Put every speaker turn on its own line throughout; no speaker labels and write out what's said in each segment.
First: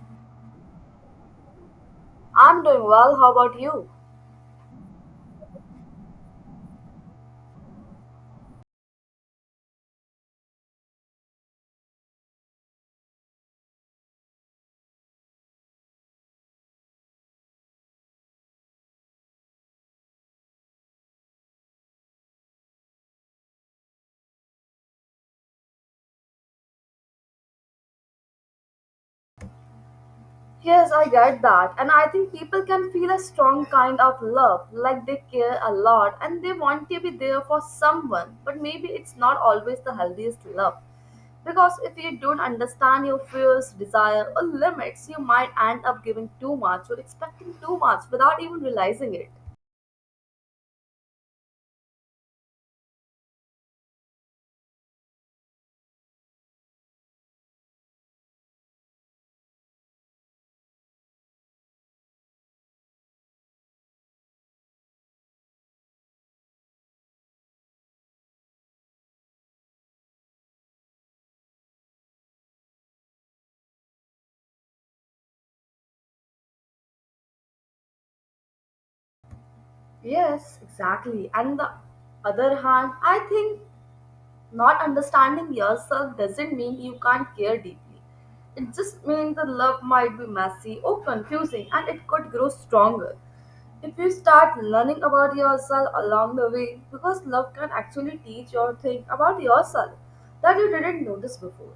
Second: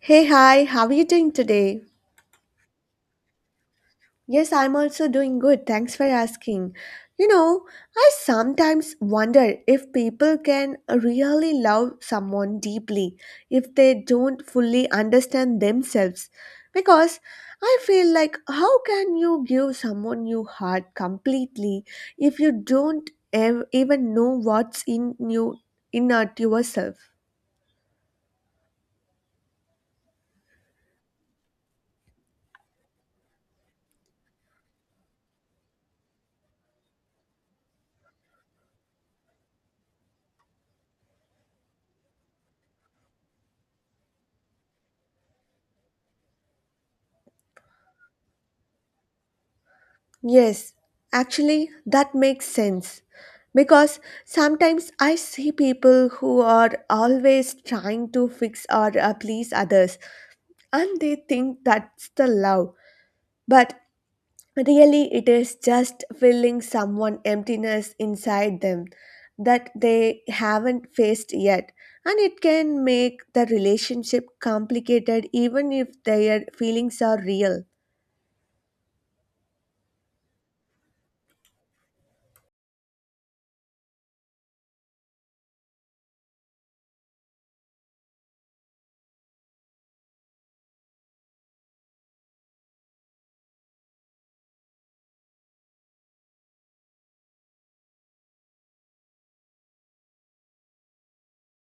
Hey, hi, how are you doing today?
I'm doing well. How about you?
Yes, I'm also doing good. Thanks for asking. You know, I sometimes wonder if people can really love someone deeply if they don't fully understand themselves. Because I feel like, how can you give someone your heart completely if you don't even know what's in you, inert yourself?
Yes, I get that. And I think people can feel a strong kind of love, like they care a lot and they want to be there for someone. But maybe it's not always the healthiest love. Because if you don't understand your fears, desire, or limits, you might end up giving too much or expecting too much without even realizing it.
Yes, actually, that makes sense. Because sometimes I see people who are always trying to fix or please others and they think that's the love. But really, it is just filling someone emptiness inside them that they haven't faced yet. And it can make the relationship complicated even if their feelings are real.
Yes, exactly. And the other hand, I think not understanding yourself doesn't mean you can't care deeply. It just means the love might be messy or confusing and it could grow stronger, if you start learning about yourself along the way, because love can actually teach you thing about yourself that you didn't notice before.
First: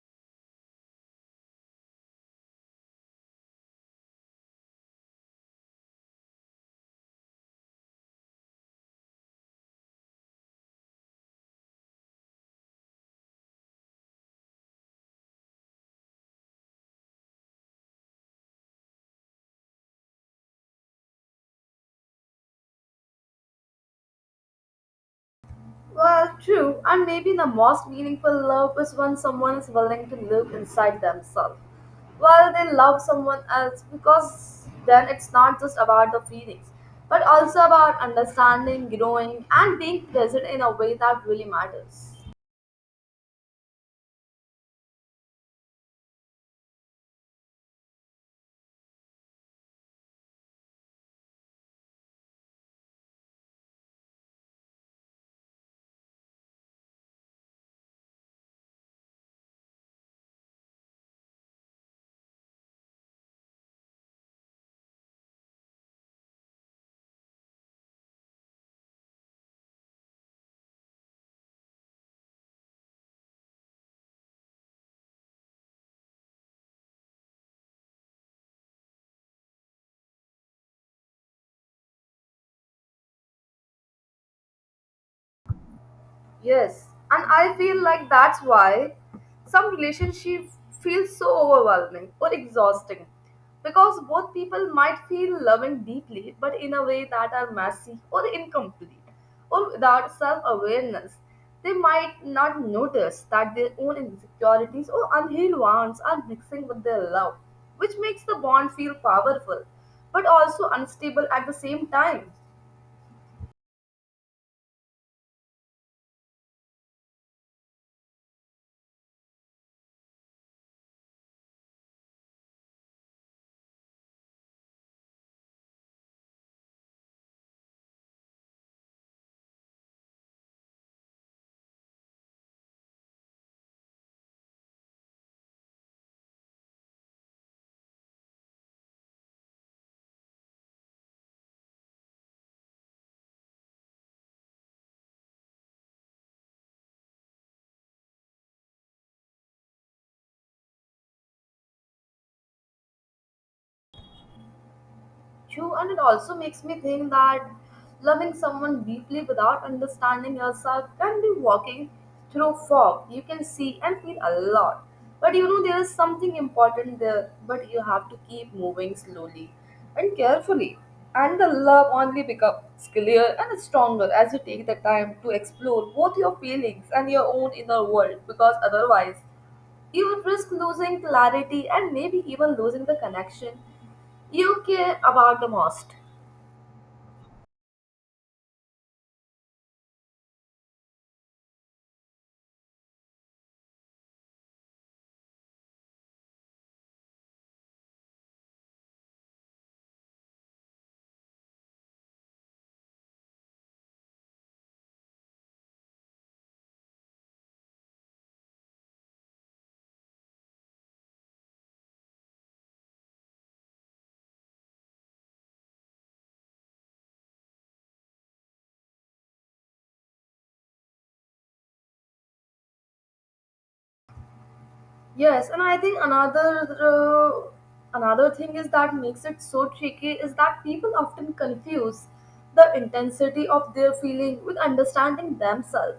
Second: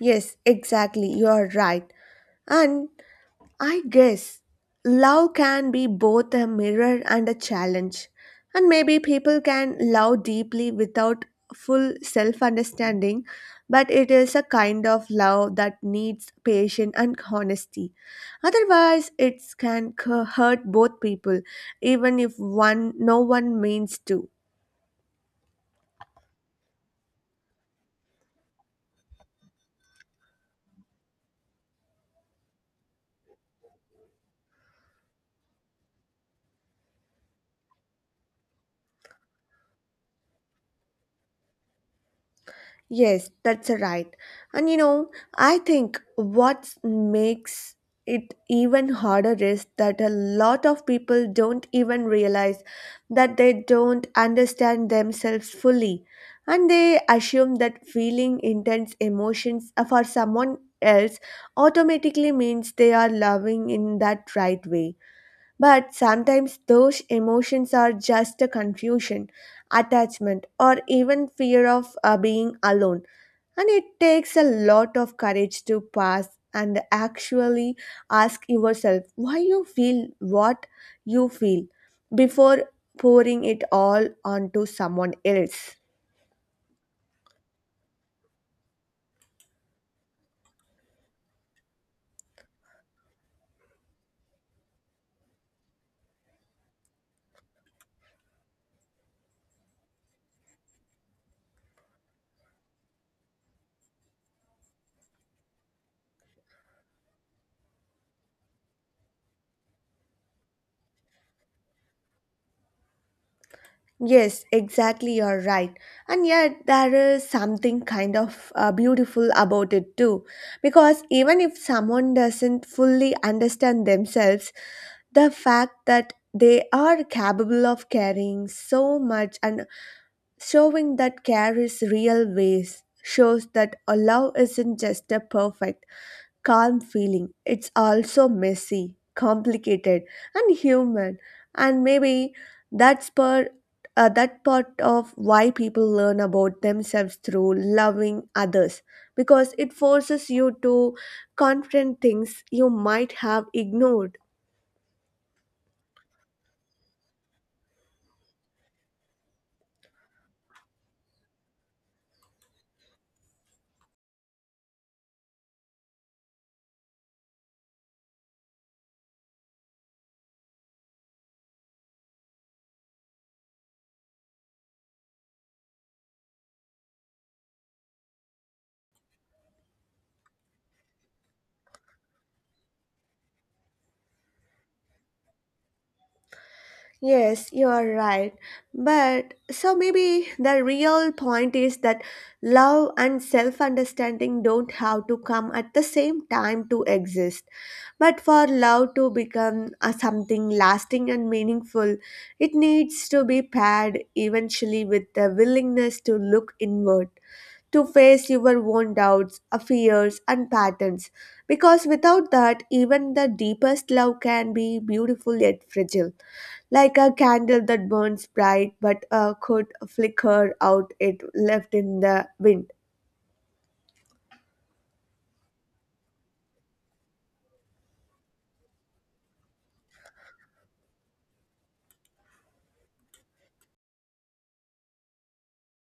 Yes, exactly, you are right. And I guess love can be both a mirror and a challenge, and maybe people can love deeply without full self understanding, but it is a kind of love that needs patience and honesty. Otherwise, it can hurt both people, even if one no one means to.
Well, true, and maybe the most meaningful love is when someone is willing to look inside themselves while they love someone else, because then it's not just about the feelings but also about understanding, growing, and being present in a way that really matters.
Yes, that's right. And you know, I think what makes it even harder is that a lot of people don't even realize that they don't understand themselves fully. And they assume that feeling intense emotions for someone else automatically means they are loving in that right way. But sometimes those emotions are just a confusion, attachment, or even fear of being alone and it takes a lot of courage to pass and actually ask yourself why you feel what you feel before pouring it all onto someone else.
Yes, and I feel like that's why some relationship feels so overwhelming or exhausting, because both people might feel loving deeply but in a way that are messy or incomplete, or without self-awareness they might not notice that their own insecurities or unhealed wounds are mixing with their love, which makes the bond feel powerful but also unstable at the same time.
Yes, exactly, you're right. And yet, there is something kind of beautiful about it too. Because even if someone doesn't fully understand themselves, the fact that they are capable of carrying so much and showing that care is real ways shows that a love isn't just a perfect, calm feeling. It's also messy, complicated, and human. And maybe that's part, that part of why people learn about themselves through loving others, because it forces you to confront things you might have ignored.
True, and it also makes me think that loving someone deeply without understanding yourself can be walking through fog. You can see and feel a lot. But you know, there is something important there, but you have to keep moving slowly and carefully. And the love only becomes clear and stronger as you take the time to explore both your feelings and your own inner world, because otherwise you would risk losing clarity and maybe even losing the connection you care about the most.
Yes, you are right. But so maybe the real point is that love and self understanding don't have to come at the same time to exist. But for love to become a something lasting and meaningful, it needs to be paired eventually with the willingness to look inward to face your own doubts, fears, and patterns. Because without that, even the deepest love can be beautiful yet fragile, like a candle that burns bright but could flicker out it left in the wind.
Yes, and I think another thing is that makes it so tricky is that people often confuse the intensity of their feeling with understanding themselves.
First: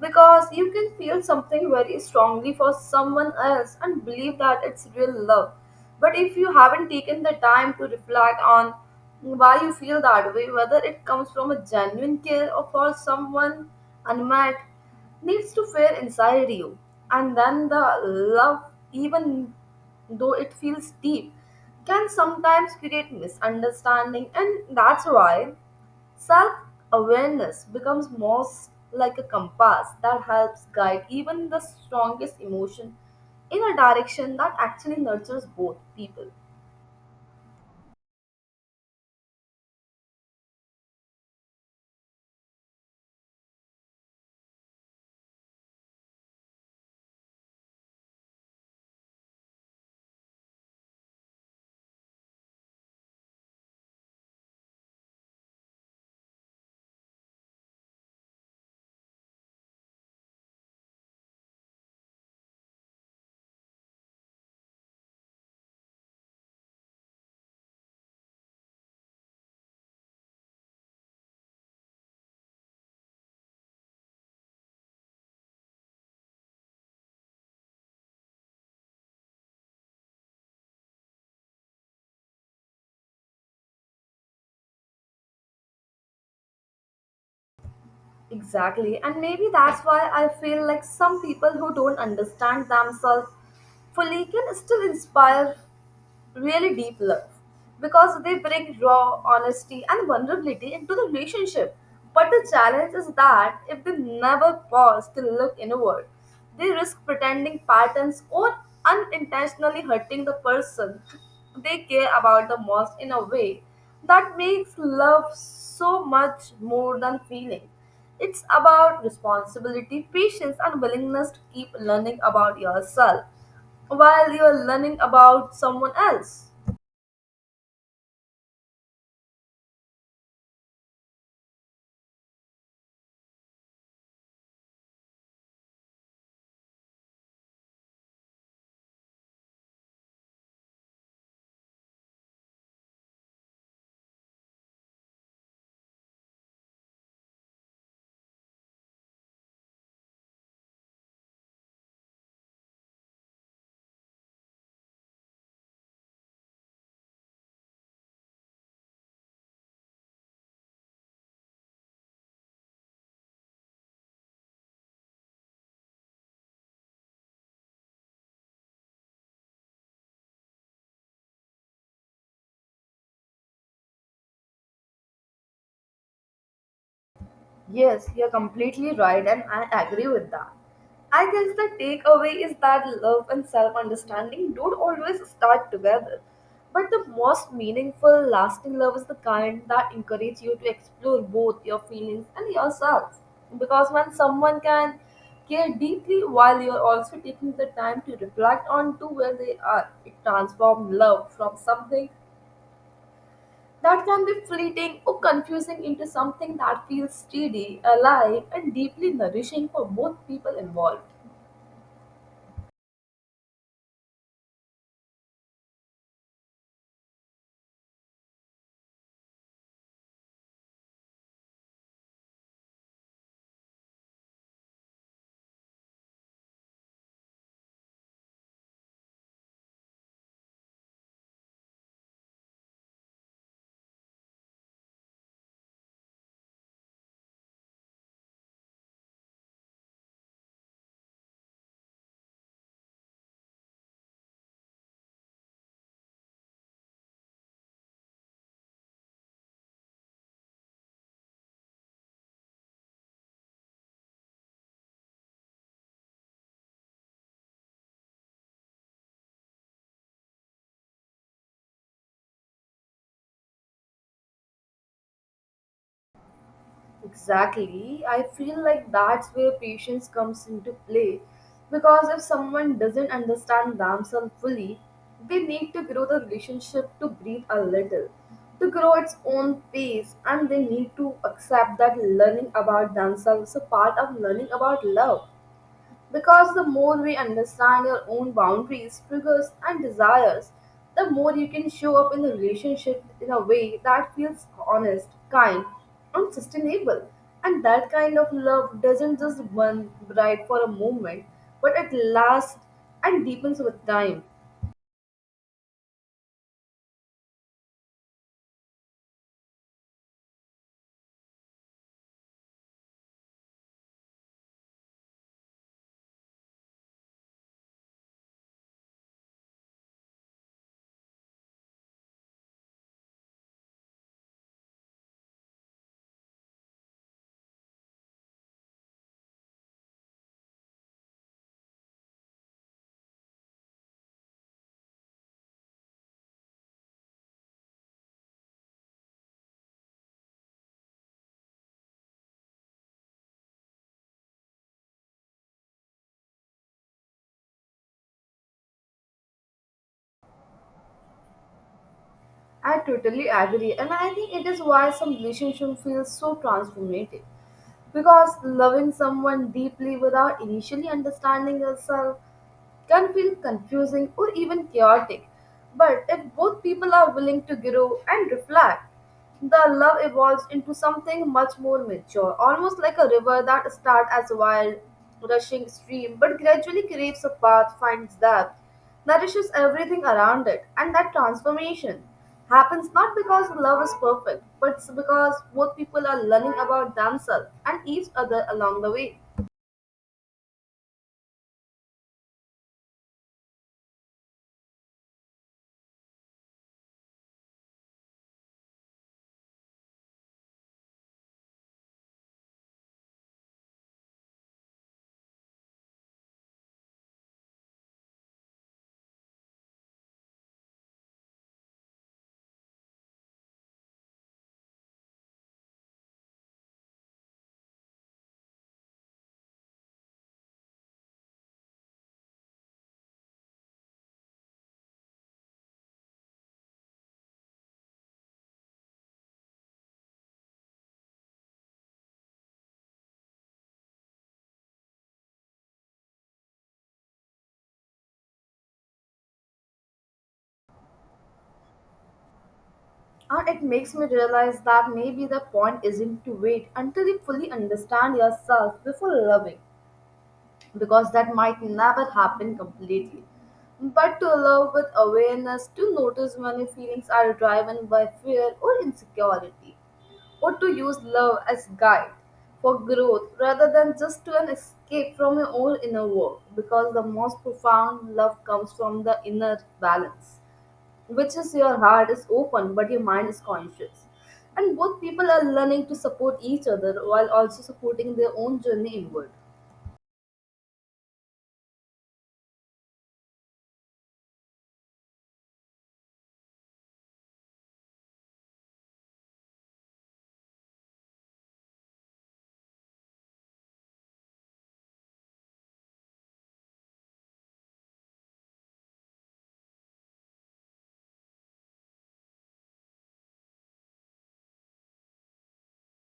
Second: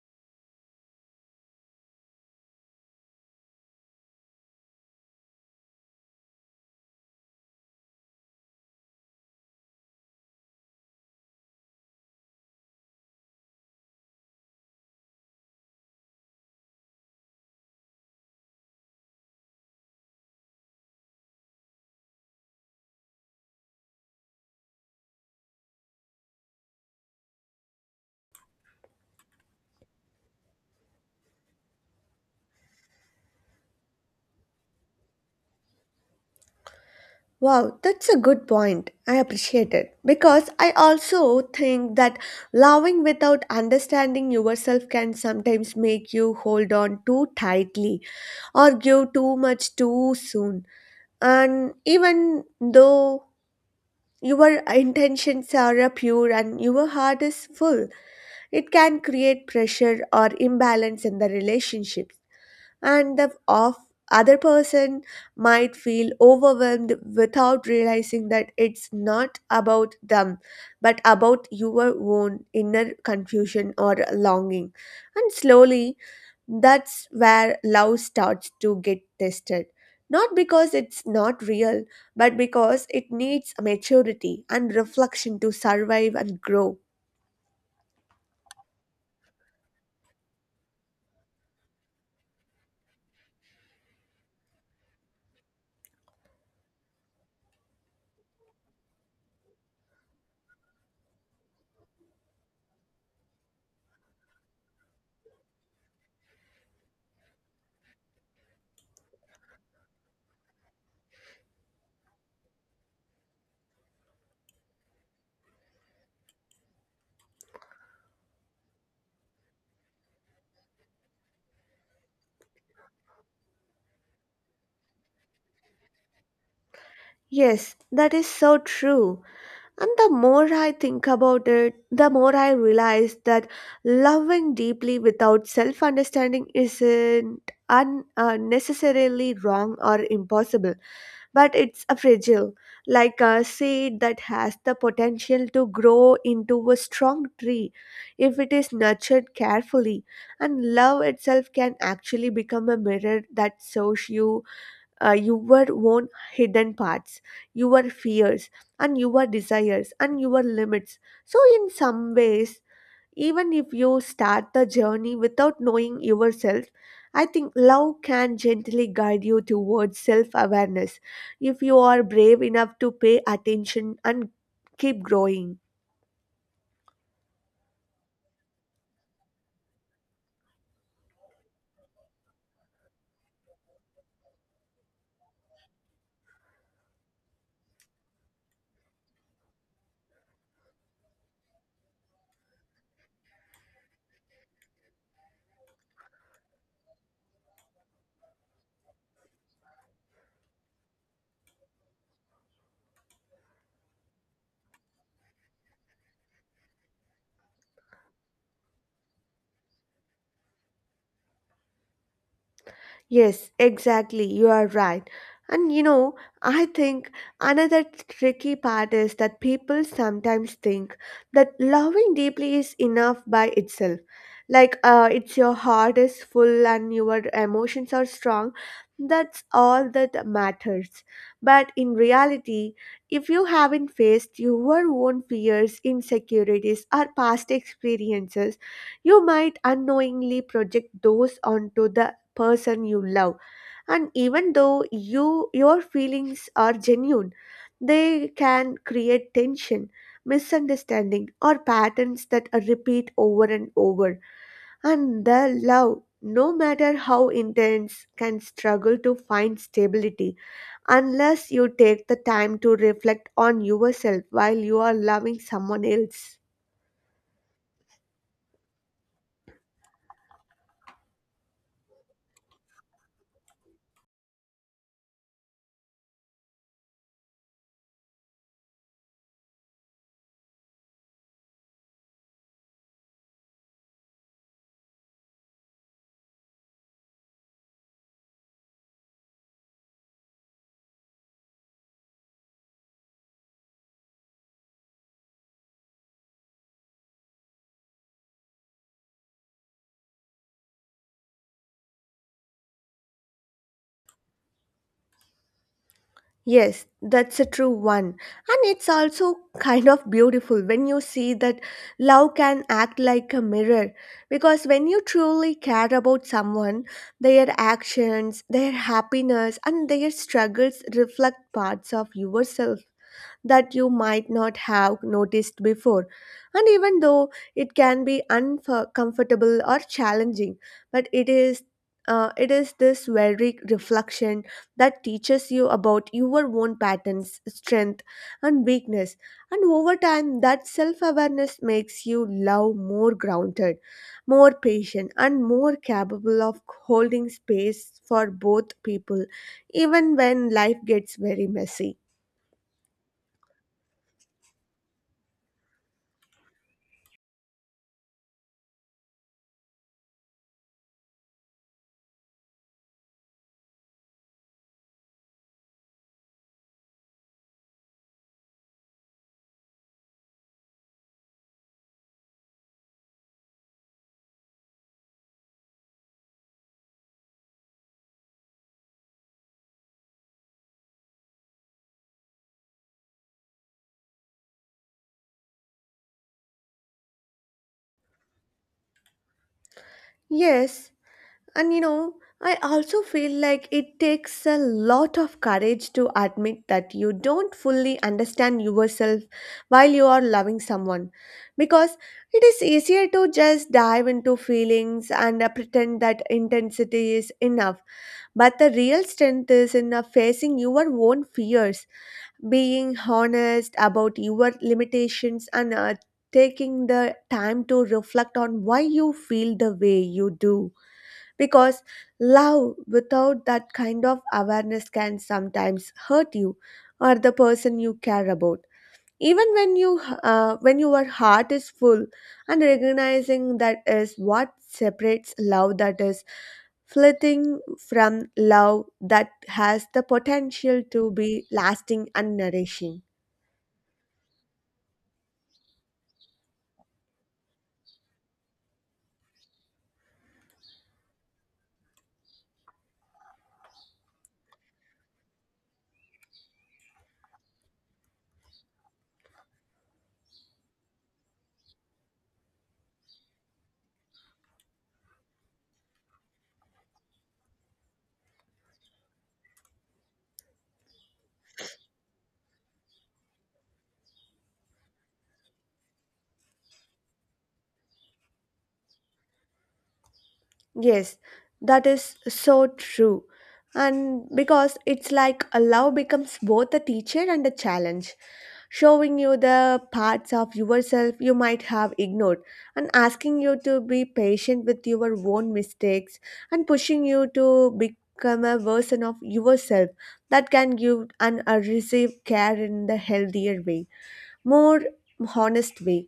Because you can feel something very strongly for someone else and believe that it's real love. But if you haven't taken the time to reflect on why you feel that way, whether it comes from a genuine care or for someone unmet, needs to fare inside you, and then the love, even though it feels deep, can sometimes create misunderstanding, and that's why self-awareness becomes most like a compass that helps guide even the strongest emotion in a direction that actually nurtures both people.
Wow, that's a good point. I appreciate it. Because I also think that loving without understanding yourself can sometimes make you hold on too tightly or give too much too soon. And even though your intentions are pure and your heart is full, it can create pressure or imbalance in the relationship and the off other person might feel overwhelmed without realizing that it's not about them but about your own inner confusion or longing, and slowly that's where love starts to get tested, not because it's not real but because it needs maturity and reflection to survive and grow.
Exactly, and maybe that's why I feel like some people who don't understand themselves fully can still inspire really deep love, because they bring raw honesty and vulnerability into the relationship. But the challenge is that if they never pause to look inward, they risk pretending patterns or unintentionally hurting the person they care about the most, in a way that makes love so much more than feeling. It's about responsibility, patience, and willingness to keep learning about yourself while you are learning about someone else.
Yes, that is so true. And the more I think about it, the more I realize that loving deeply without self understanding isn't necessarily wrong or impossible, but it's a fragile, like a seed that has the potential to grow into a strong tree if it is nurtured carefully. And love itself can actually become a mirror that shows you your own hidden parts, your fears, and your desires, and your limits. So, in some ways, even if you start the journey without knowing yourself, I think love can gently guide you towards self awareness if you are brave enough to pay attention and keep growing.
Yes, you're completely right, and I agree with that. I guess the takeaway is that love and self understanding don't always start together. But the most meaningful, lasting love is the kind that encourages you to explore both your feelings and yourself. Because when someone can care deeply while you're also taking the time to reflect on to where they are, it transforms love from something that can be fleeting or confusing into something that feels steady, alive, and deeply nourishing for both people involved.
Yes, exactly. You are right. And you know, I think another tricky part is that people sometimes think that loving deeply is enough by itself. Like, it's your heart is full and your emotions are strong. That's all that matters. But in reality, if you haven't faced your own fears, insecurities, or past experiences, you might unknowingly project those onto the person you love, and even though your feelings are genuine, they can create tension, misunderstanding, or patterns that are repeat over and over, and the love, no matter how intense, can struggle to find stability unless you take the time to reflect on yourself while you are loving someone else.
Exactly. I feel like that's where patience comes into play, because if someone doesn't understand themselves fully, they need to grow the relationship to breathe a little, to grow its own pace, and they need to accept that learning about themselves is a part of learning about love. Because the more we understand your own boundaries, triggers, and desires, the more you can show up in the relationship in a way that feels honest, kind, and sustainable. And that kind of love doesn't just burn bright for a moment, but it lasts and deepens with time.
Yes, that's a true one. And it's also kind of beautiful when you see that love can act like a mirror. Because when you truly care about someone, their actions, their happiness, and their struggles reflect parts of yourself that you might not have noticed before. And even though it can be uncomfortable or challenging, but it is it is this very reflection that teaches you about your own patterns, strength, and weakness. And over time, that self awareness makes you love more grounded, more patient, and more capable of holding space for both people, even when life gets very messy.
I totally agree, and I think it is why some relationship feels so transformative. Because loving someone deeply without initially understanding yourself can feel confusing or even chaotic. But if both people are willing to grow and reflect, the love evolves into something much more mature, almost like a river that starts as a wild, rushing stream but gradually craves a path, finds depth, nourishes everything around it, and that transformation happens not because love is perfect, but it's because both people are learning about themselves and each other along the way.
Yes. And you know, I also feel like it takes a lot of courage to admit that you don't fully understand yourself while you are loving someone. Because it is easier to just dive into feelings and pretend that intensity is enough. But the real strength is in facing your own fears, being honest about your limitations, and taking the time to reflect on why you feel the way you do. Because love without that kind of awareness can sometimes hurt you or the person you care about. Even when you when your heart is full, and recognizing that is what separates love that is flitting from love that has the potential to be lasting and nourishing.
And it makes me realize that maybe the point isn't to wait until you fully understand yourself before loving, because that might never happen completely. But to love with awareness, to notice when your feelings are driven by fear or insecurity, or to use love as guide for growth rather than just to an escape from your own inner work, because the most profound love comes from the inner balance, which is your heart is open but your mind is conscious, and both people are learning to support each other while also supporting their own journey inward.
Yes, that is so true. And because it's like a love becomes both a teacher and a challenge, showing you the parts of yourself you might have ignored, and asking you to be patient with your own mistakes, and pushing you to become a version of yourself that can give and receive care in the healthier way, more honest way.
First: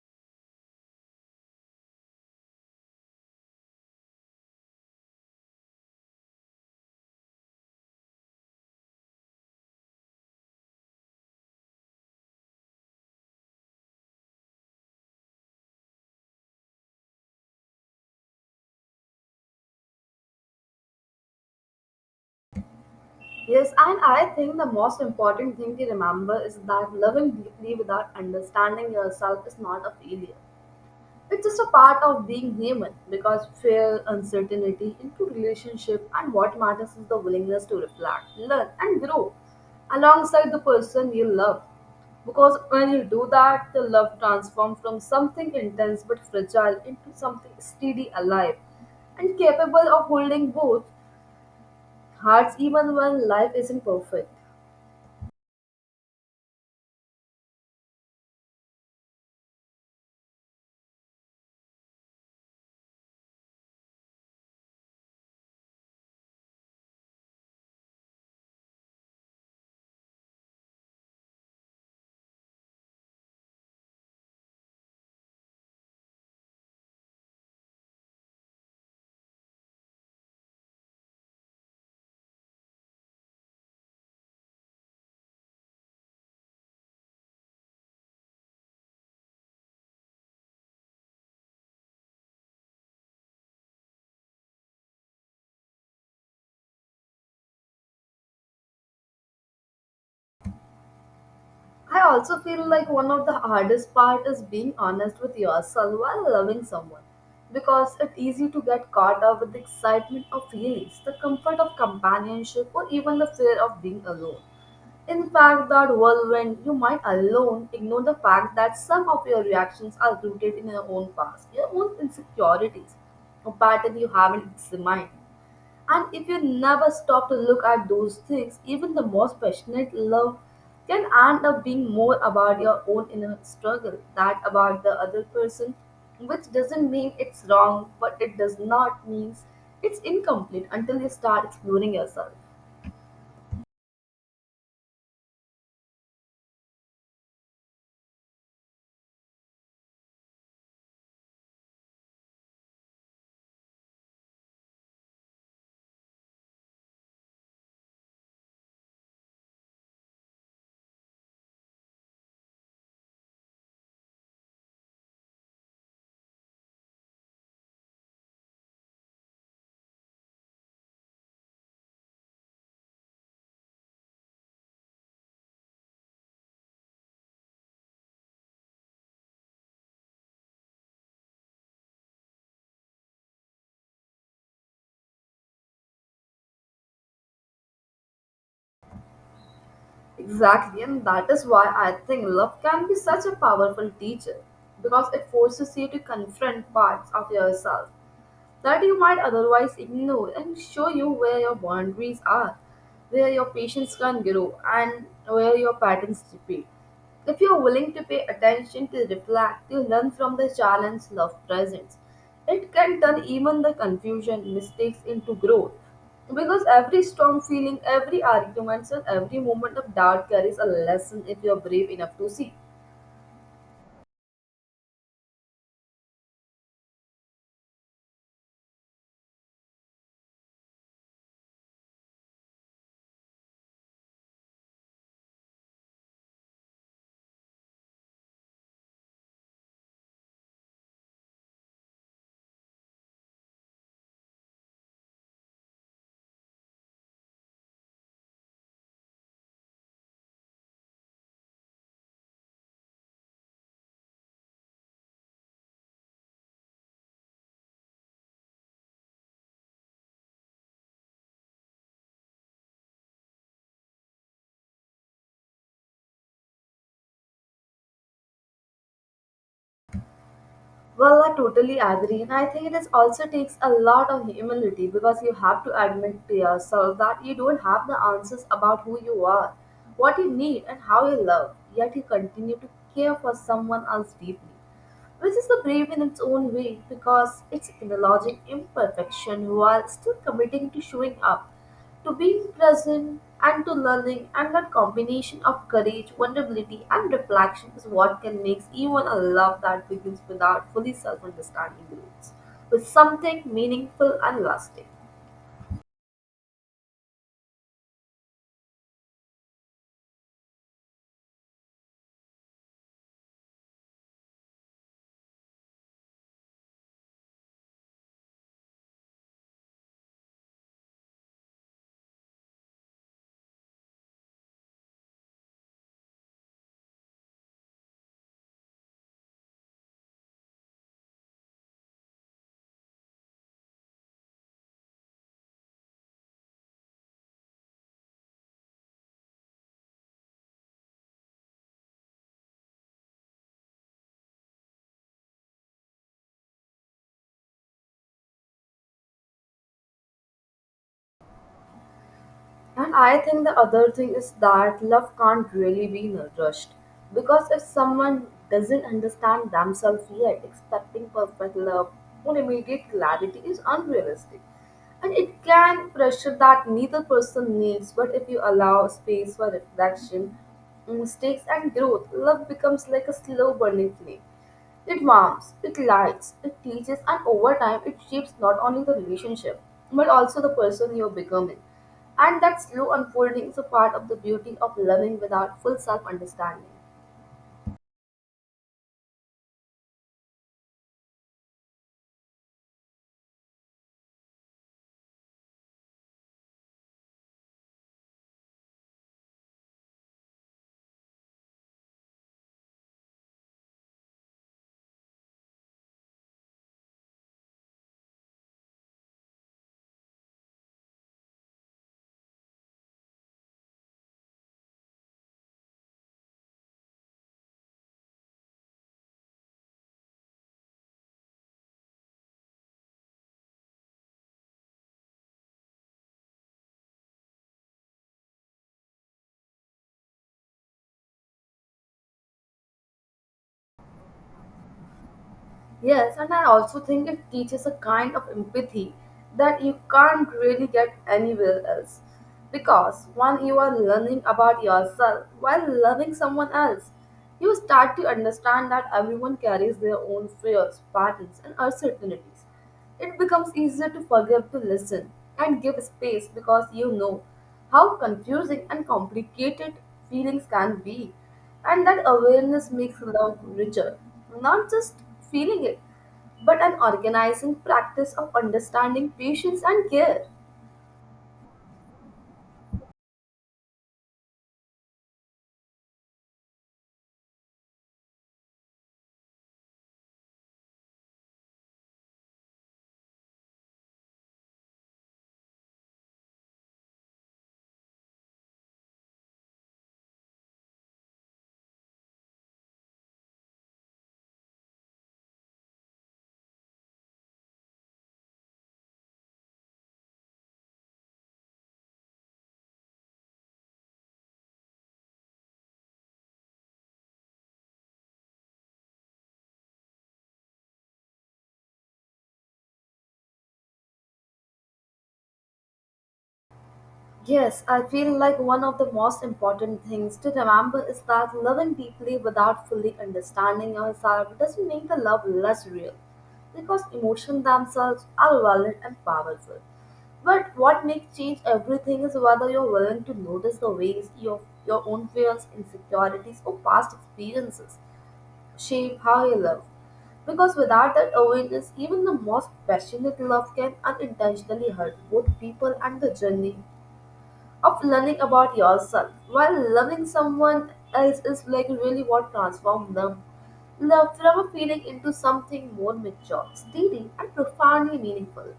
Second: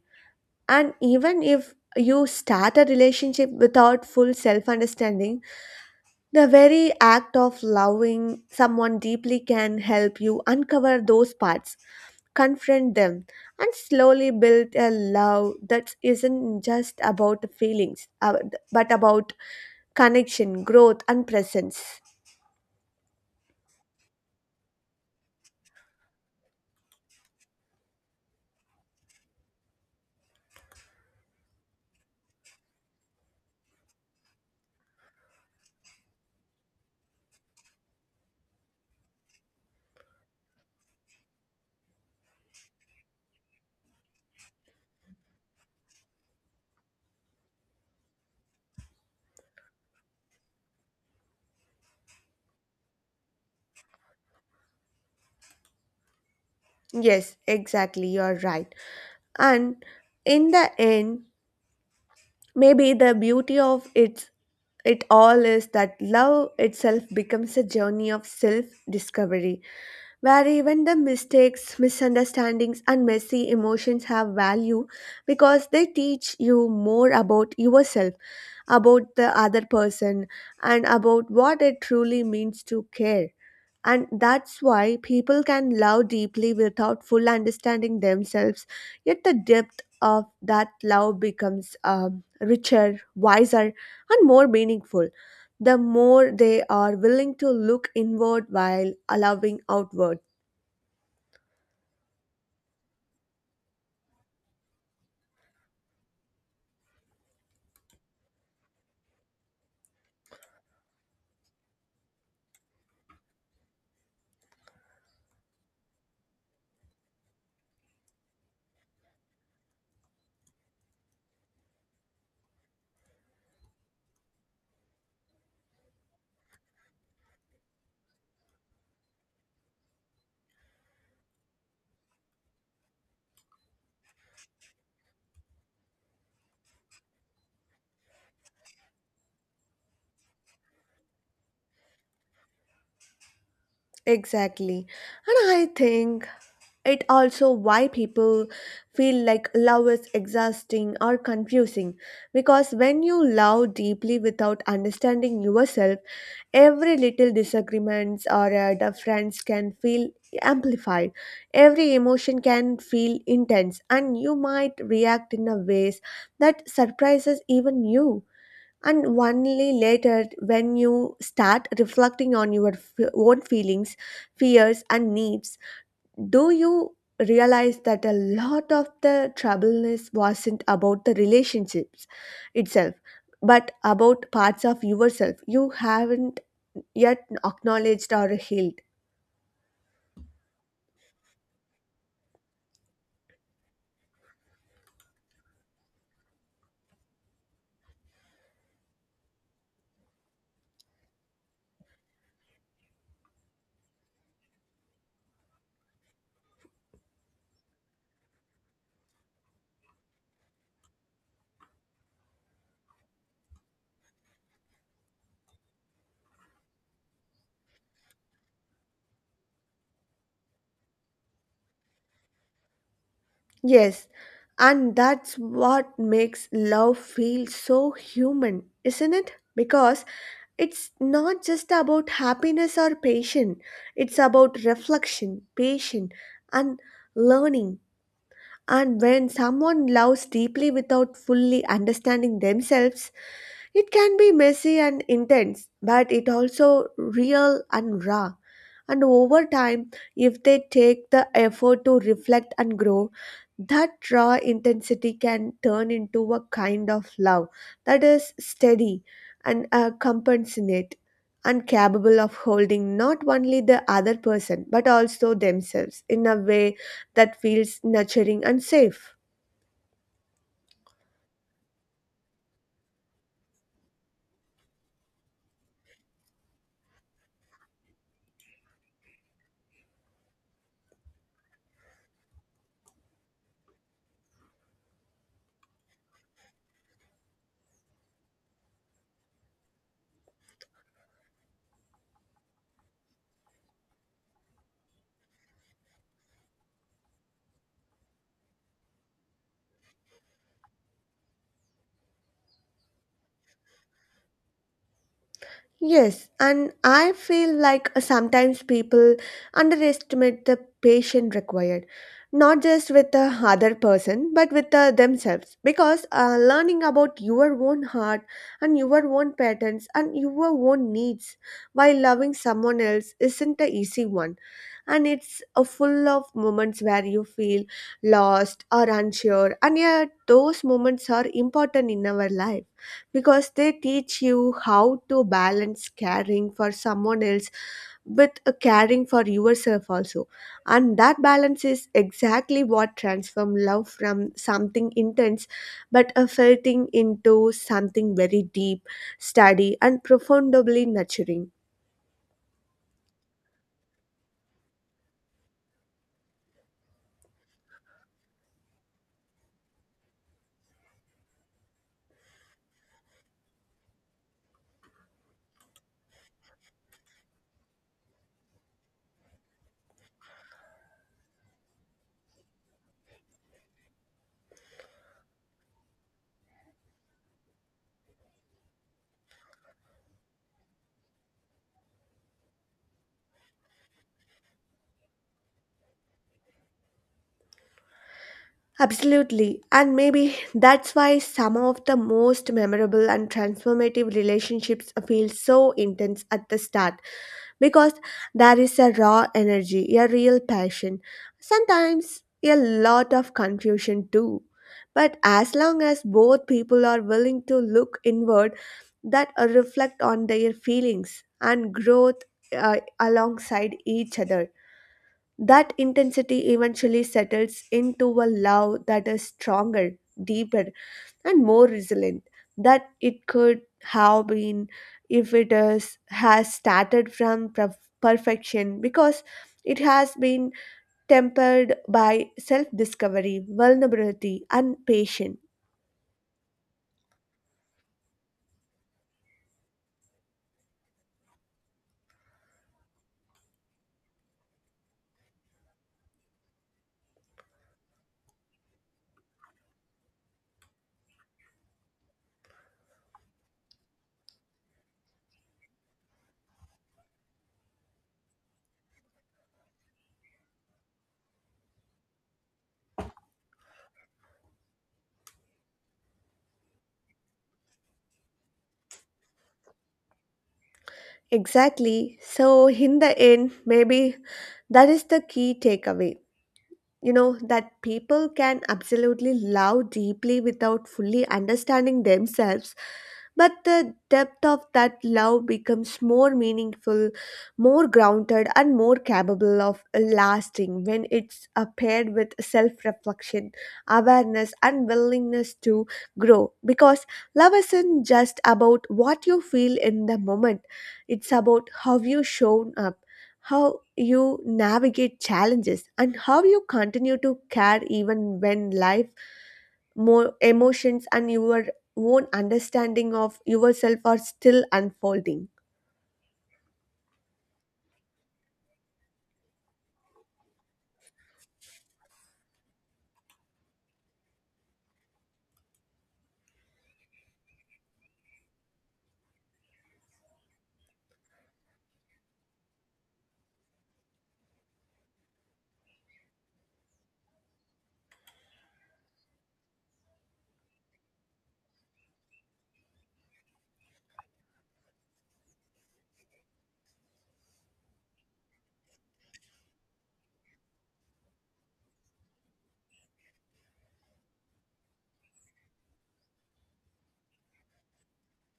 And even if you start a relationship without full self understanding, the very act of loving someone deeply can help you uncover those parts, confront them, and slowly build a love that isn't just about feelings, but about connection, growth, and presence.
Yes, and I think the most important thing to remember is that loving deeply without understanding yourself is not a failure. It's just a part of being human, because fear, uncertainty into relationship, and what matters is the willingness to reflect, learn and grow alongside the person you love. Because when you do that, the love transforms from something intense but fragile into something steady, alive, and capable of holding both hearts even when life isn't perfect.
Yes, exactly, you're right. And in the end, maybe the beauty of it, it all is that love itself becomes a journey of self discovery where even the mistakes, misunderstandings, and messy emotions have value because they teach you more about yourself, about the other person, and about what it truly means to care. And that's why people can love deeply without full understanding themselves, yet the depth of that love becomes richer, wiser, and more meaningful the more they are willing to look inward while allowing outward.
I also feel like one of the hardest part is being honest with yourself while loving someone, because it's easy to get caught up with the excitement of feelings, the comfort of companionship, or even the fear of being alone. In fact, that whirlwind, you might alone ignore the fact that some of your reactions are rooted in your own past, your own insecurities, a pattern you haven't examined. And if you never stop to look at those things, even the most passionate love can end up being more about your own inner struggle than about the other person, which doesn't mean it's wrong, but it does not mean it's incomplete until you start exploring yourself.
Exactly. And I think it also why people feel like love is exhausting or confusing because when you love deeply without understanding yourself, every little disagreements or difference can feel amplified. Every emotion can feel intense and you might react in a ways that surprises even you, and only later when you start reflecting on your own feelings, fears and needs do you realize that a lot of the troubleness wasn't about the relationships itself but about parts of yourself you haven't yet acknowledged or healed.
Exactly, and that is why I think love can be such a powerful teacher, because it forces you to confront parts of yourself that you might otherwise ignore, and show you where your boundaries are, where your patience can grow, and where your patterns repeat. If you're willing to pay attention, to reflect, to learn from the challenge love presents, it can turn even the confusion, mistakes into growth. Because every strong feeling, every argument, and every moment of doubt carries a lesson if you're brave enough to see.
Yes, and that's what makes love feel so human, isn't it? Because it's not just about happiness or passion, it's about reflection, patience, and learning. And when someone loves deeply without fully understanding themselves, it can be messy and intense, but it also real and raw. And over time, if they take the effort to reflect and grow, that raw intensity can turn into a kind of love that is steady and compassionate and capable of holding not only the other person but also themselves in a way that feels nurturing and safe.
Well, I totally agree, and I think it is also takes a lot of humility, because you have to admit to yourself that you don't have the answers about who you are, what you need, and how you love, yet you continue to care for someone else deeply, which is the brave in its own way, because it's acknowledging imperfection while still committing to showing up, to being present and to learning, and that combination of courage, vulnerability, and reflection is what can make even a love that begins without fully self understanding roots, with something meaningful and lasting.
Yes, and I feel like sometimes people underestimate the patience required, not just with the other person, but with themselves. Because learning about your own heart and your own patterns and your own needs while loving someone else isn't an easy one. And it's a full of moments where you feel lost or unsure, and yet those moments are important in our life because they teach you how to balance caring for someone else with caring for yourself also, and that balance is exactly what transforms love from something intense but a felt into something very deep, steady and profoundly nurturing.
And I think the other thing is that love can't really be nourished, because if someone doesn't understand themselves yet, expecting perfect love or immediate clarity is unrealistic. And it can pressure that neither person needs, but if you allow space for reflection, mistakes, and growth, love becomes like a slow burning flame. It warms, it lights, it teaches, and over time, it shapes not only the relationship but also the person you're becoming. And that slow unfolding is a part of the beauty of loving without full self understanding.
Absolutely. And maybe that's why some of the most memorable and transformative relationships feel so intense at the start because there is a raw energy, a real passion, sometimes a lot of confusion too. But as long as both people are willing to look inward, that reflect on their feelings and growth alongside each other, that intensity eventually settles into a love that is stronger, deeper, and more resilient that it could have been if has started from perfection, because it has been tempered by self discovery, vulnerability, and patience.
Yes, and I also think it teaches a kind of empathy that you can't really get anywhere else. Because when you are learning about yourself while loving someone else, you start to understand that everyone carries their own fears, patterns, and uncertainties. It becomes easier to forgive, to listen, and give space, because you know how confusing and complicated feelings can be, and that awareness makes love richer. Not just feeling it, but an organizing practice of understanding patience and care.
Exactly. So, in the end, maybe that is the key takeaway, you know, that people can absolutely love deeply without fully understanding themselves, but the depth of that love becomes more meaningful, more grounded, and more capable of lasting when it's paired with self-reflection, awareness, and willingness to grow, because love isn't just about what you feel in the moment. It's about how you show up, how you navigate challenges, and how you continue to care even when life, more emotions, and your own understanding of yourself are still unfolding.
Yes, I feel like one of the most important things to remember is that loving deeply without fully understanding yourself doesn't make the love less real, because emotions themselves are valid and powerful. But what makes change everything is whether you're willing to notice the ways your own fears, insecurities, or past experiences shape how you love. Because without that awareness, even the most passionate love can unintentionally hurt both people, and the journey of learning about yourself while loving someone else is like really what transforms them love from a feeling into something more mature, steady, and profoundly meaningful.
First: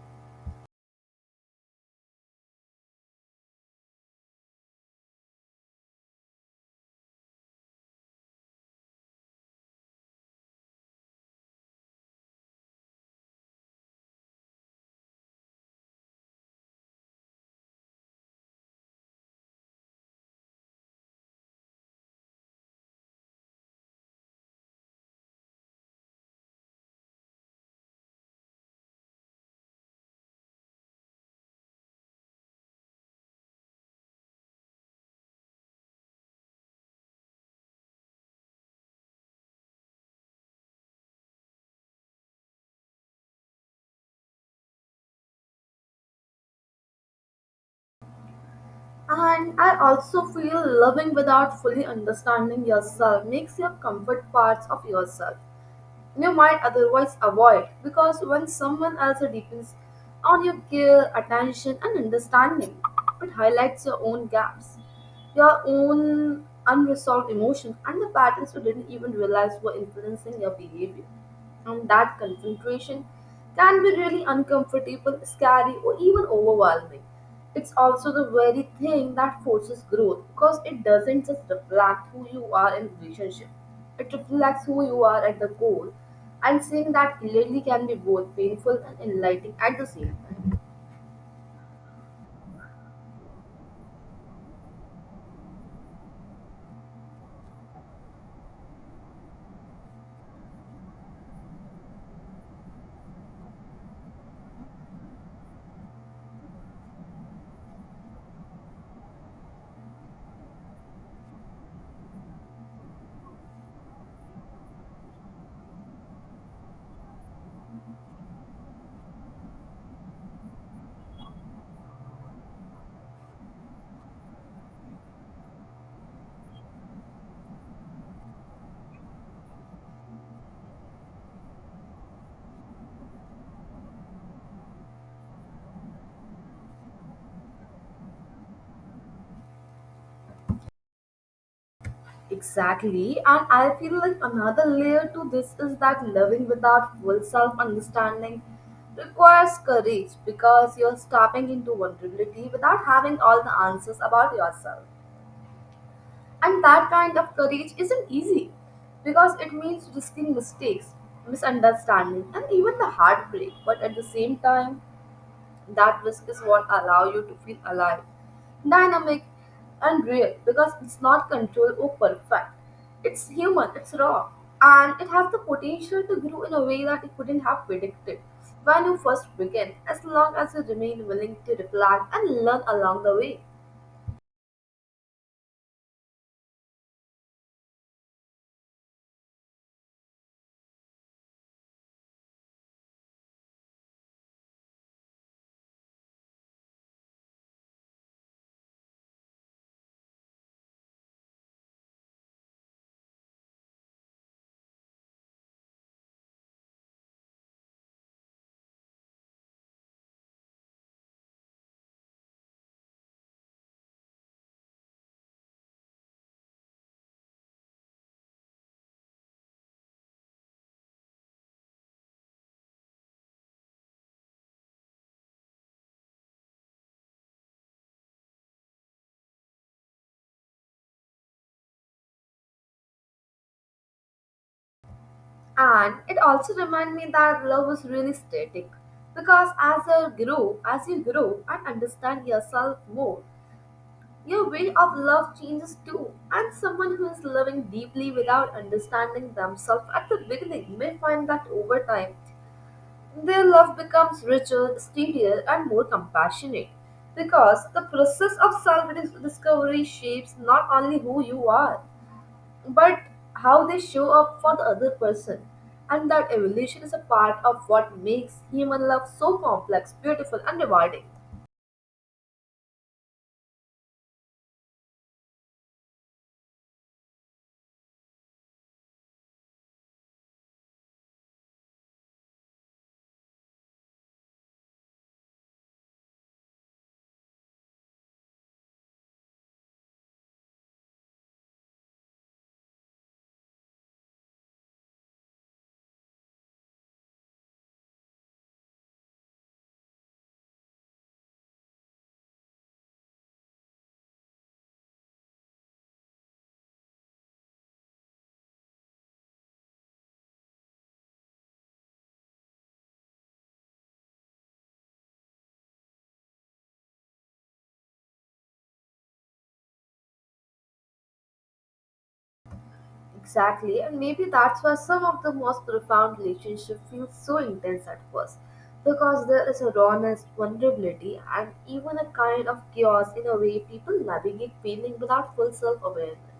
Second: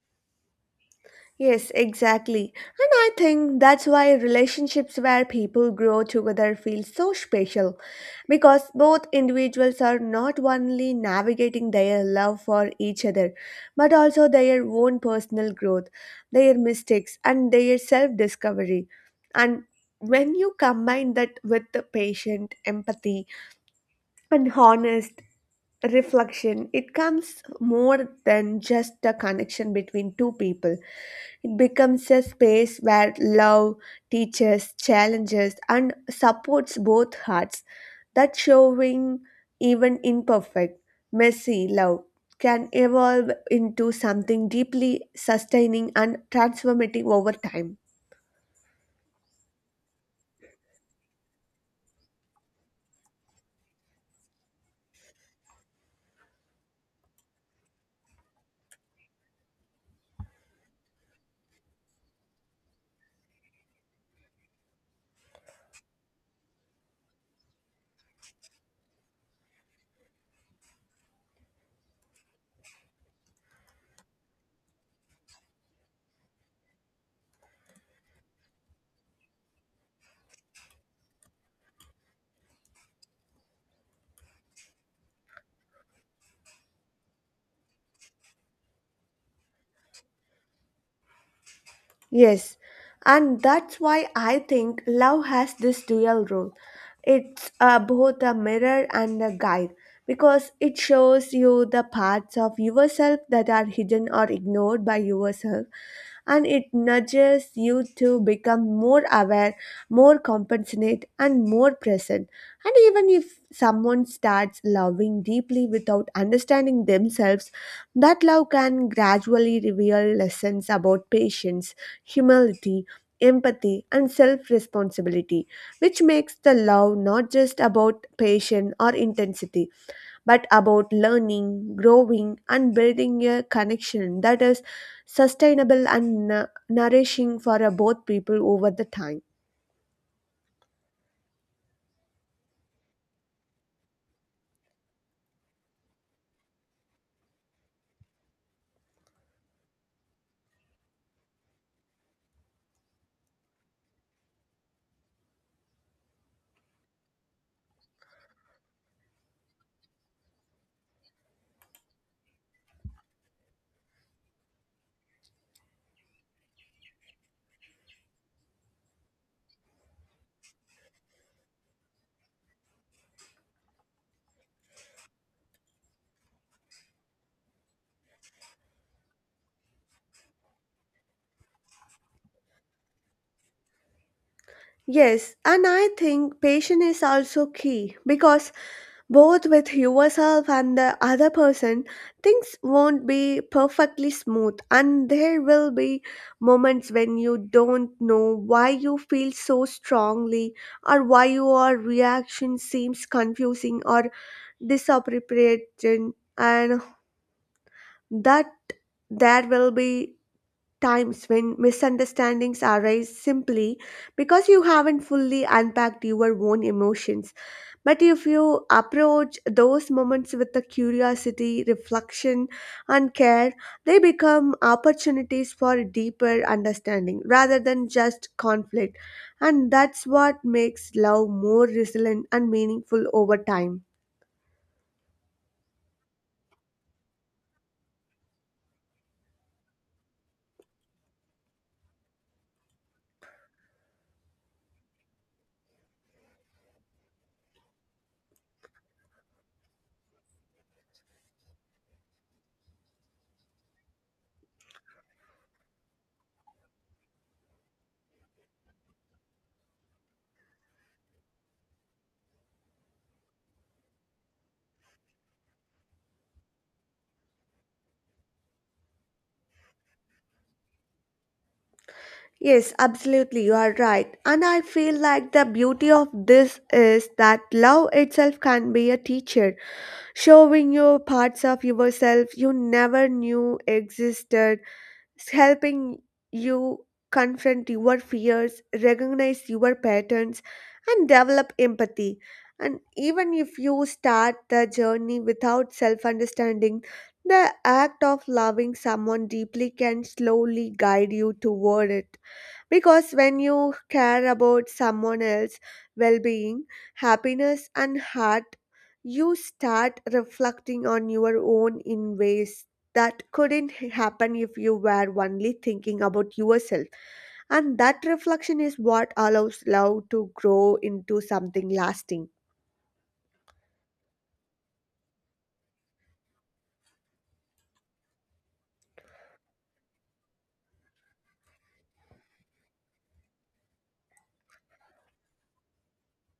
Yes, exactly. And I think that's why relationships where people grow together feel so special, because both individuals are not only navigating their love for each other but also their own personal growth, their mistakes, and their self discovery. And when you combine that with the patient empathy and honest reflection, it comes more than just a connection between two people. It becomes a space where love teaches, challenges, and supports both hearts. That showing, even imperfect, messy love can evolve into something deeply sustaining and transformative over time.
And I also feel loving without fully understanding yourself makes you comfort parts of yourself you might otherwise avoid, because when someone else depends on your care, attention, and understanding, it highlights your own gaps, your own unresolved emotions, and the patterns you didn't even realize were influencing your behavior. And that concentration can be really uncomfortable, scary, or even overwhelming. It's also the very thing that forces growth because it doesn't just reflect who you are in relationship. It reflects who you are at the core, and seeing that clearly can be both painful and enlightening at the same time.
Yes, and that's why I think love has this dual role. It's both a mirror and a guide, because it shows you the parts of yourself that are hidden or ignored by yourself, and it nudges you to become more aware, more compassionate, and more present. And even if someone starts loving deeply without understanding themselves, that love can gradually reveal lessons about patience, humility, empathy, and self responsibility, which makes the love not just about passion or intensity, but about learning, growing, and building a connection that is sustainable and nourishing for both people over the time.
Exactly, and I feel like another layer to this is that living without full self understanding requires courage, because you're stepping into vulnerability without having all the answers about yourself. And that kind of courage isn't easy because it means risking mistakes, misunderstanding, and even the heartbreak, but at the same time, that risk is what allow you to feel alive, dynamic, and real because it's not controlled or perfect. It's human, it's raw, and it has the potential to grow in a way that you couldn't have predicted when you first began, as long as you remain willing to reflect and learn along the way.
Yes, and I think patience is also key because, both with yourself and the other person, things won't be perfectly smooth, and there will be moments when you don't know why you feel so strongly or why your reaction seems confusing or disappropriate, and that there will be times when misunderstandings arise simply because you haven't fully unpacked your own emotions. But if you approach those moments with the curiosity, reflection, and care, they become opportunities for deeper understanding rather than just conflict. And that's what makes love more resilient and meaningful over time.
And it also reminded me that love is really static because as you grow, and understand yourself more, your way of love changes too, and someone who is loving deeply without understanding themselves at the beginning may find that over time their love becomes richer, steadier, and more compassionate because the process of self discovery shapes not only who you are but how they show up for the other person. And that evolution is a part of what makes human love so complex, beautiful, and rewarding.
Yes, absolutely, you are right. And I feel like the beauty of this is that love itself can be a teacher, showing you parts of yourself you never knew existed, helping you confront your fears, recognize your patterns, and develop empathy. And even if you start the journey without self understanding, the act of loving someone deeply can slowly guide you toward it. Because when you care about someone else's well being, happiness, and heart, you start reflecting on your own in ways that couldn't happen if you were only thinking about yourself. And that reflection is what allows love to grow into something lasting.
Exactly, and maybe that's why some of the most profound relationships feel so intense at first, because there is a rawness, vulnerability, and even a kind of chaos in a way people navigate feeling without full self awareness.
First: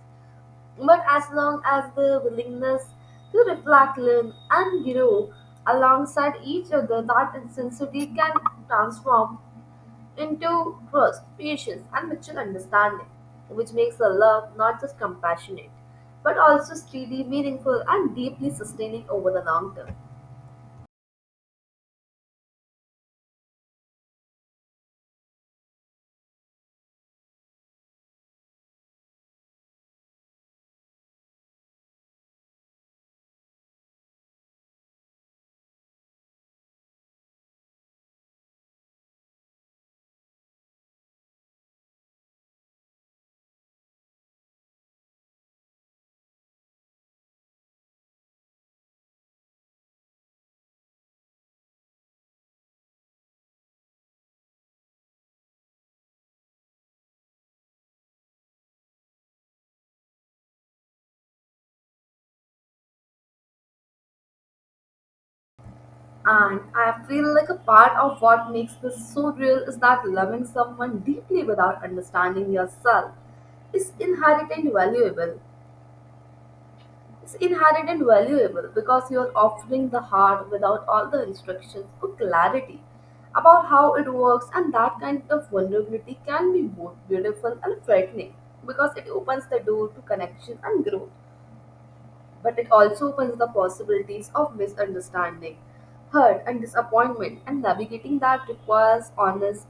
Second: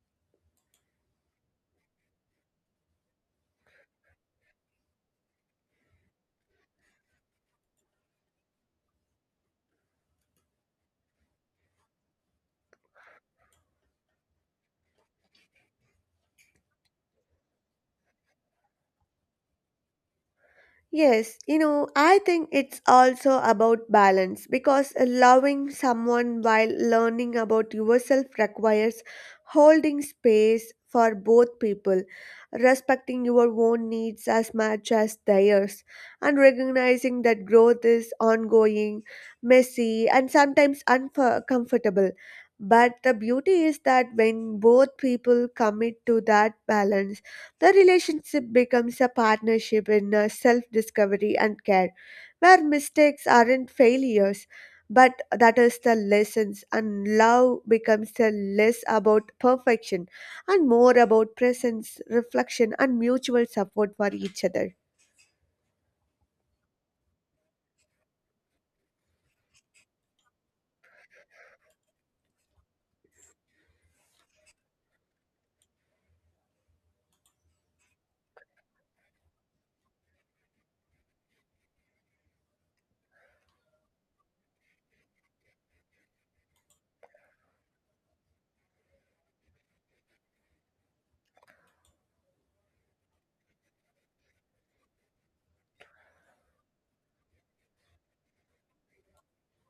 But as long as the willingness to reflect, learn, and grow alongside each other, that intensity can transform into trust, patience, and mutual understanding, which makes a love not just compassionate, but also steady, meaningful, and deeply sustaining over the long term.
Yes, you know, I think it's also about balance, because loving someone while learning about yourself requires holding space for both people, respecting your own needs as much as theirs, and recognizing that growth is ongoing, messy, and sometimes uncomfortable. But the beauty is that when both people commit to that balance, the relationship becomes a partnership in self discovery and care, where mistakes aren't failures, but that is the lessons, and love becomes a less about perfection and more about presence, reflection, and mutual support for each other.
And I feel like a part of what makes this so real is that loving someone deeply without understanding yourself is inherently valuable. It's inherent and valuable because you are offering the heart without all the instructions or clarity about how it works, and that kind of vulnerability can be both beautiful and frightening because it opens the door to connection and growth, but it also opens the possibilities of misunderstanding, hurt, and disappointment, and navigating that requires honest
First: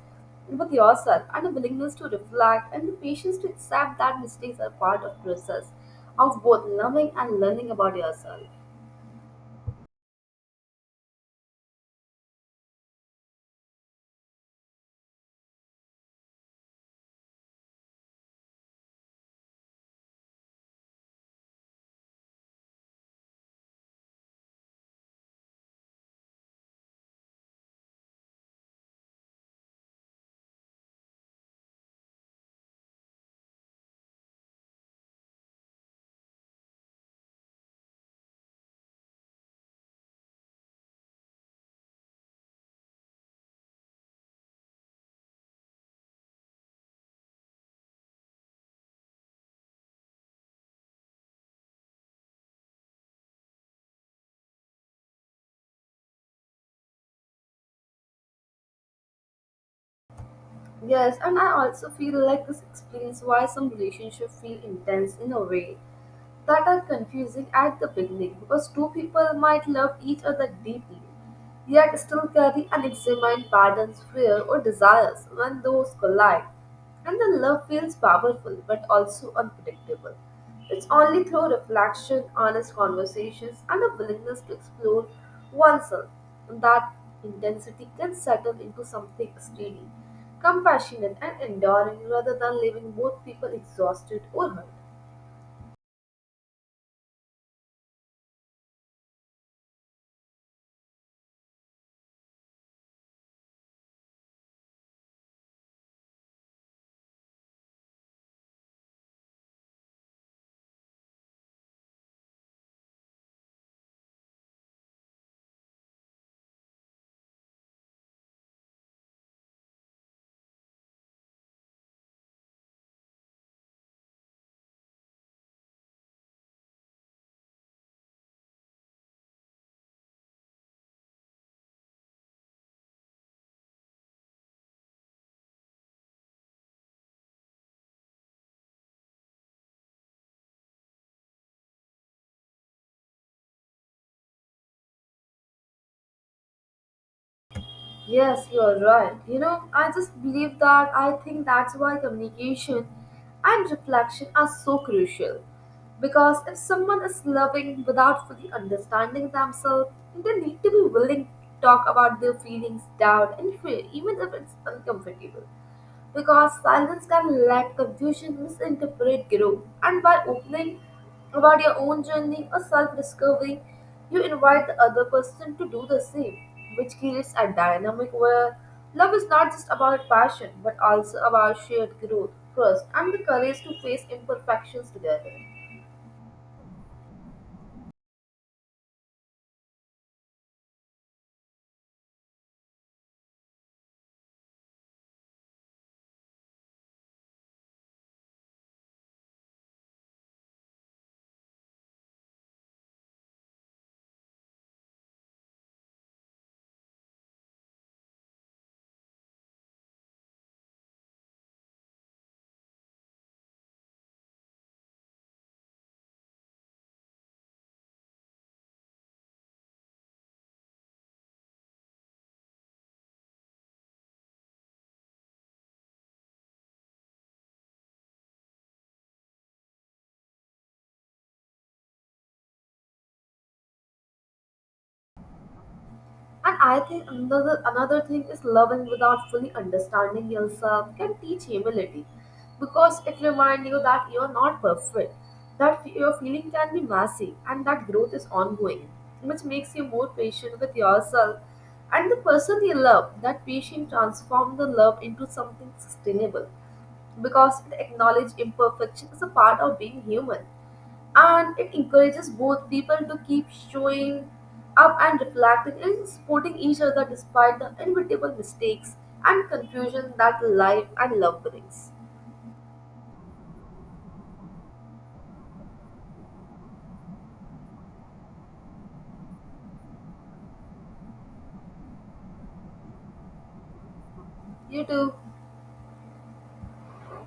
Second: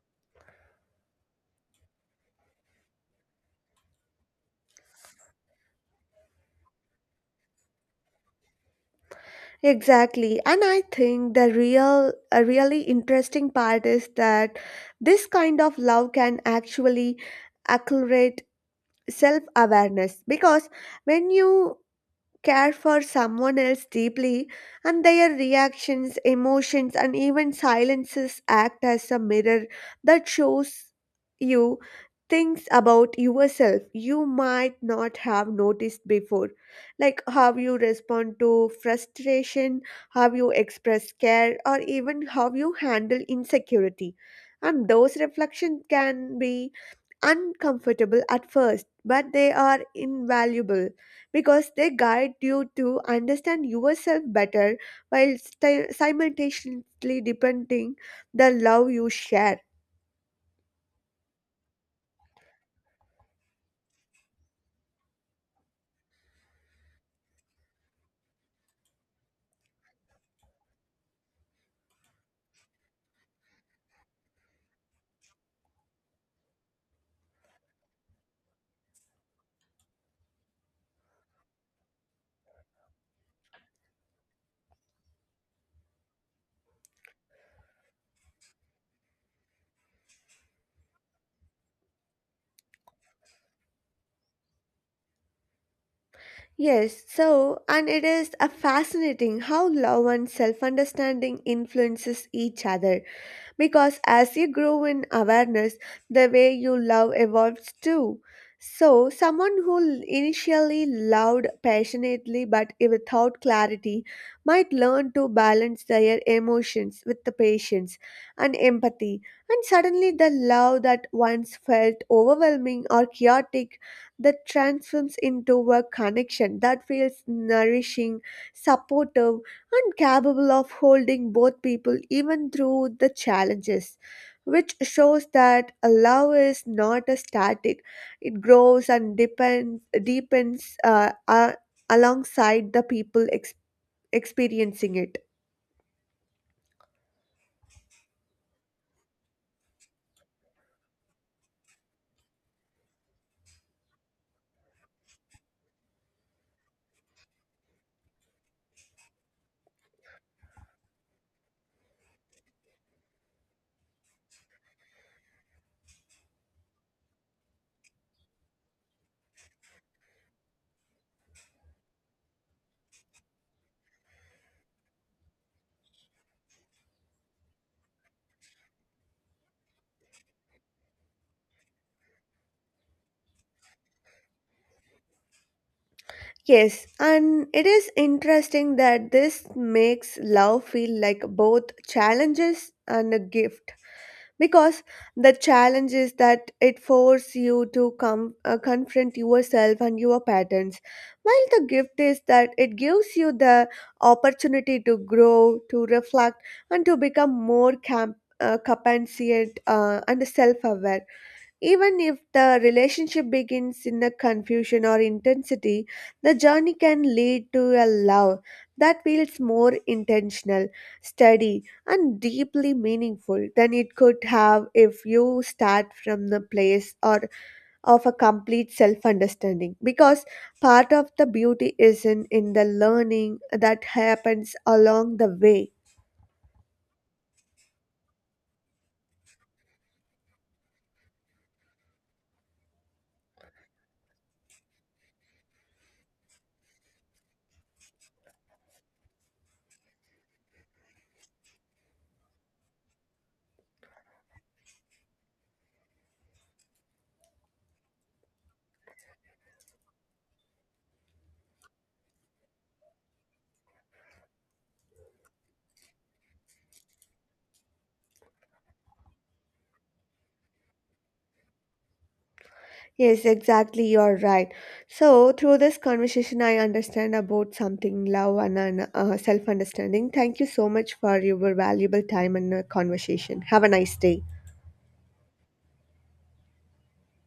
with yourself and a willingness to reflect and the patience to accept that mistakes are part of process of both loving and learning about yourself.
Exactly, and I think the real, a really interesting part is that this kind of love can actually accelerate self awareness, because when you care for someone else deeply, and their reactions, emotions, and even silences act as a mirror that shows you things about yourself you might not have noticed before, like how you respond to frustration, how you express care, or even how you handle insecurity. And those reflections can be uncomfortable at first, but they are invaluable because they guide you to understand yourself better while simultaneously depending the love you share.
Yes, and I also feel like this explains why some relationships feel intense in a way that are confusing at the beginning, because two people might love each other deeply yet still carry unexamined patterns, fear, or desires when those collide. And the love feels powerful but also unpredictable. It's only through reflection, honest conversations, and a willingness to explore oneself that intensity can settle into something steady, compassionate, and enduring rather than leaving both people exhausted or hurt.
Yes, so, and it is a fascinating how love and self-understanding influences each other, because as you grow in awareness, the way you love evolves too. So, someone who initially loved passionately but without clarity might learn to balance their emotions with the patience and empathy, and suddenly the love that once felt overwhelming or chaotic that transforms into a connection that feels nourishing, supportive, and capable of holding both people even through the challenges, which shows that a love is not a static, it grows and depends, deepens alongside the people experiencing it.
Yes, you're right. You know, I think that's why communication and reflection are so crucial. Because if someone is loving without fully understanding themselves, they need to be willing to talk about their feelings, doubt, and fear, even if it's uncomfortable, because silence can let confusion, misinterpret, grow. And by opening about your own journey or self discovery, you invite the other person to do the same, which creates a dynamic where love is not just about passion but also about shared growth, trust, and the courage to face imperfections together.
Yes, and it is interesting that this makes love feel like both challenges and a gift, because the challenge is that it forces you to come confront yourself and your patterns, while the gift is that it gives you the opportunity to grow, to reflect, and to become more compassionate and self-aware. Even if the relationship begins in a confusion or intensity, the journey can lead to a love that feels more intentional, steady, and deeply meaningful than it could have if you start from the place or of a complete self understanding, because part of the beauty is not in the learning that happens along the way.
And I think another thing is loving without fully understanding yourself can teach humility because it reminds you that you're not perfect, that your feeling can be messy and that growth is ongoing, which makes you more patient with yourself and the person you love. That patient transforms the love into something sustainable because it acknowledge imperfection is a part of being human, and it encourages both people to keep showing up and reflecting and supporting each other despite the inevitable mistakes and confusion that life and love brings.
Yes, exactly, you're right. So, through this conversation, I understand about something love and self understanding. Thank you so much for your valuable time and conversation. Have a nice day.
You too.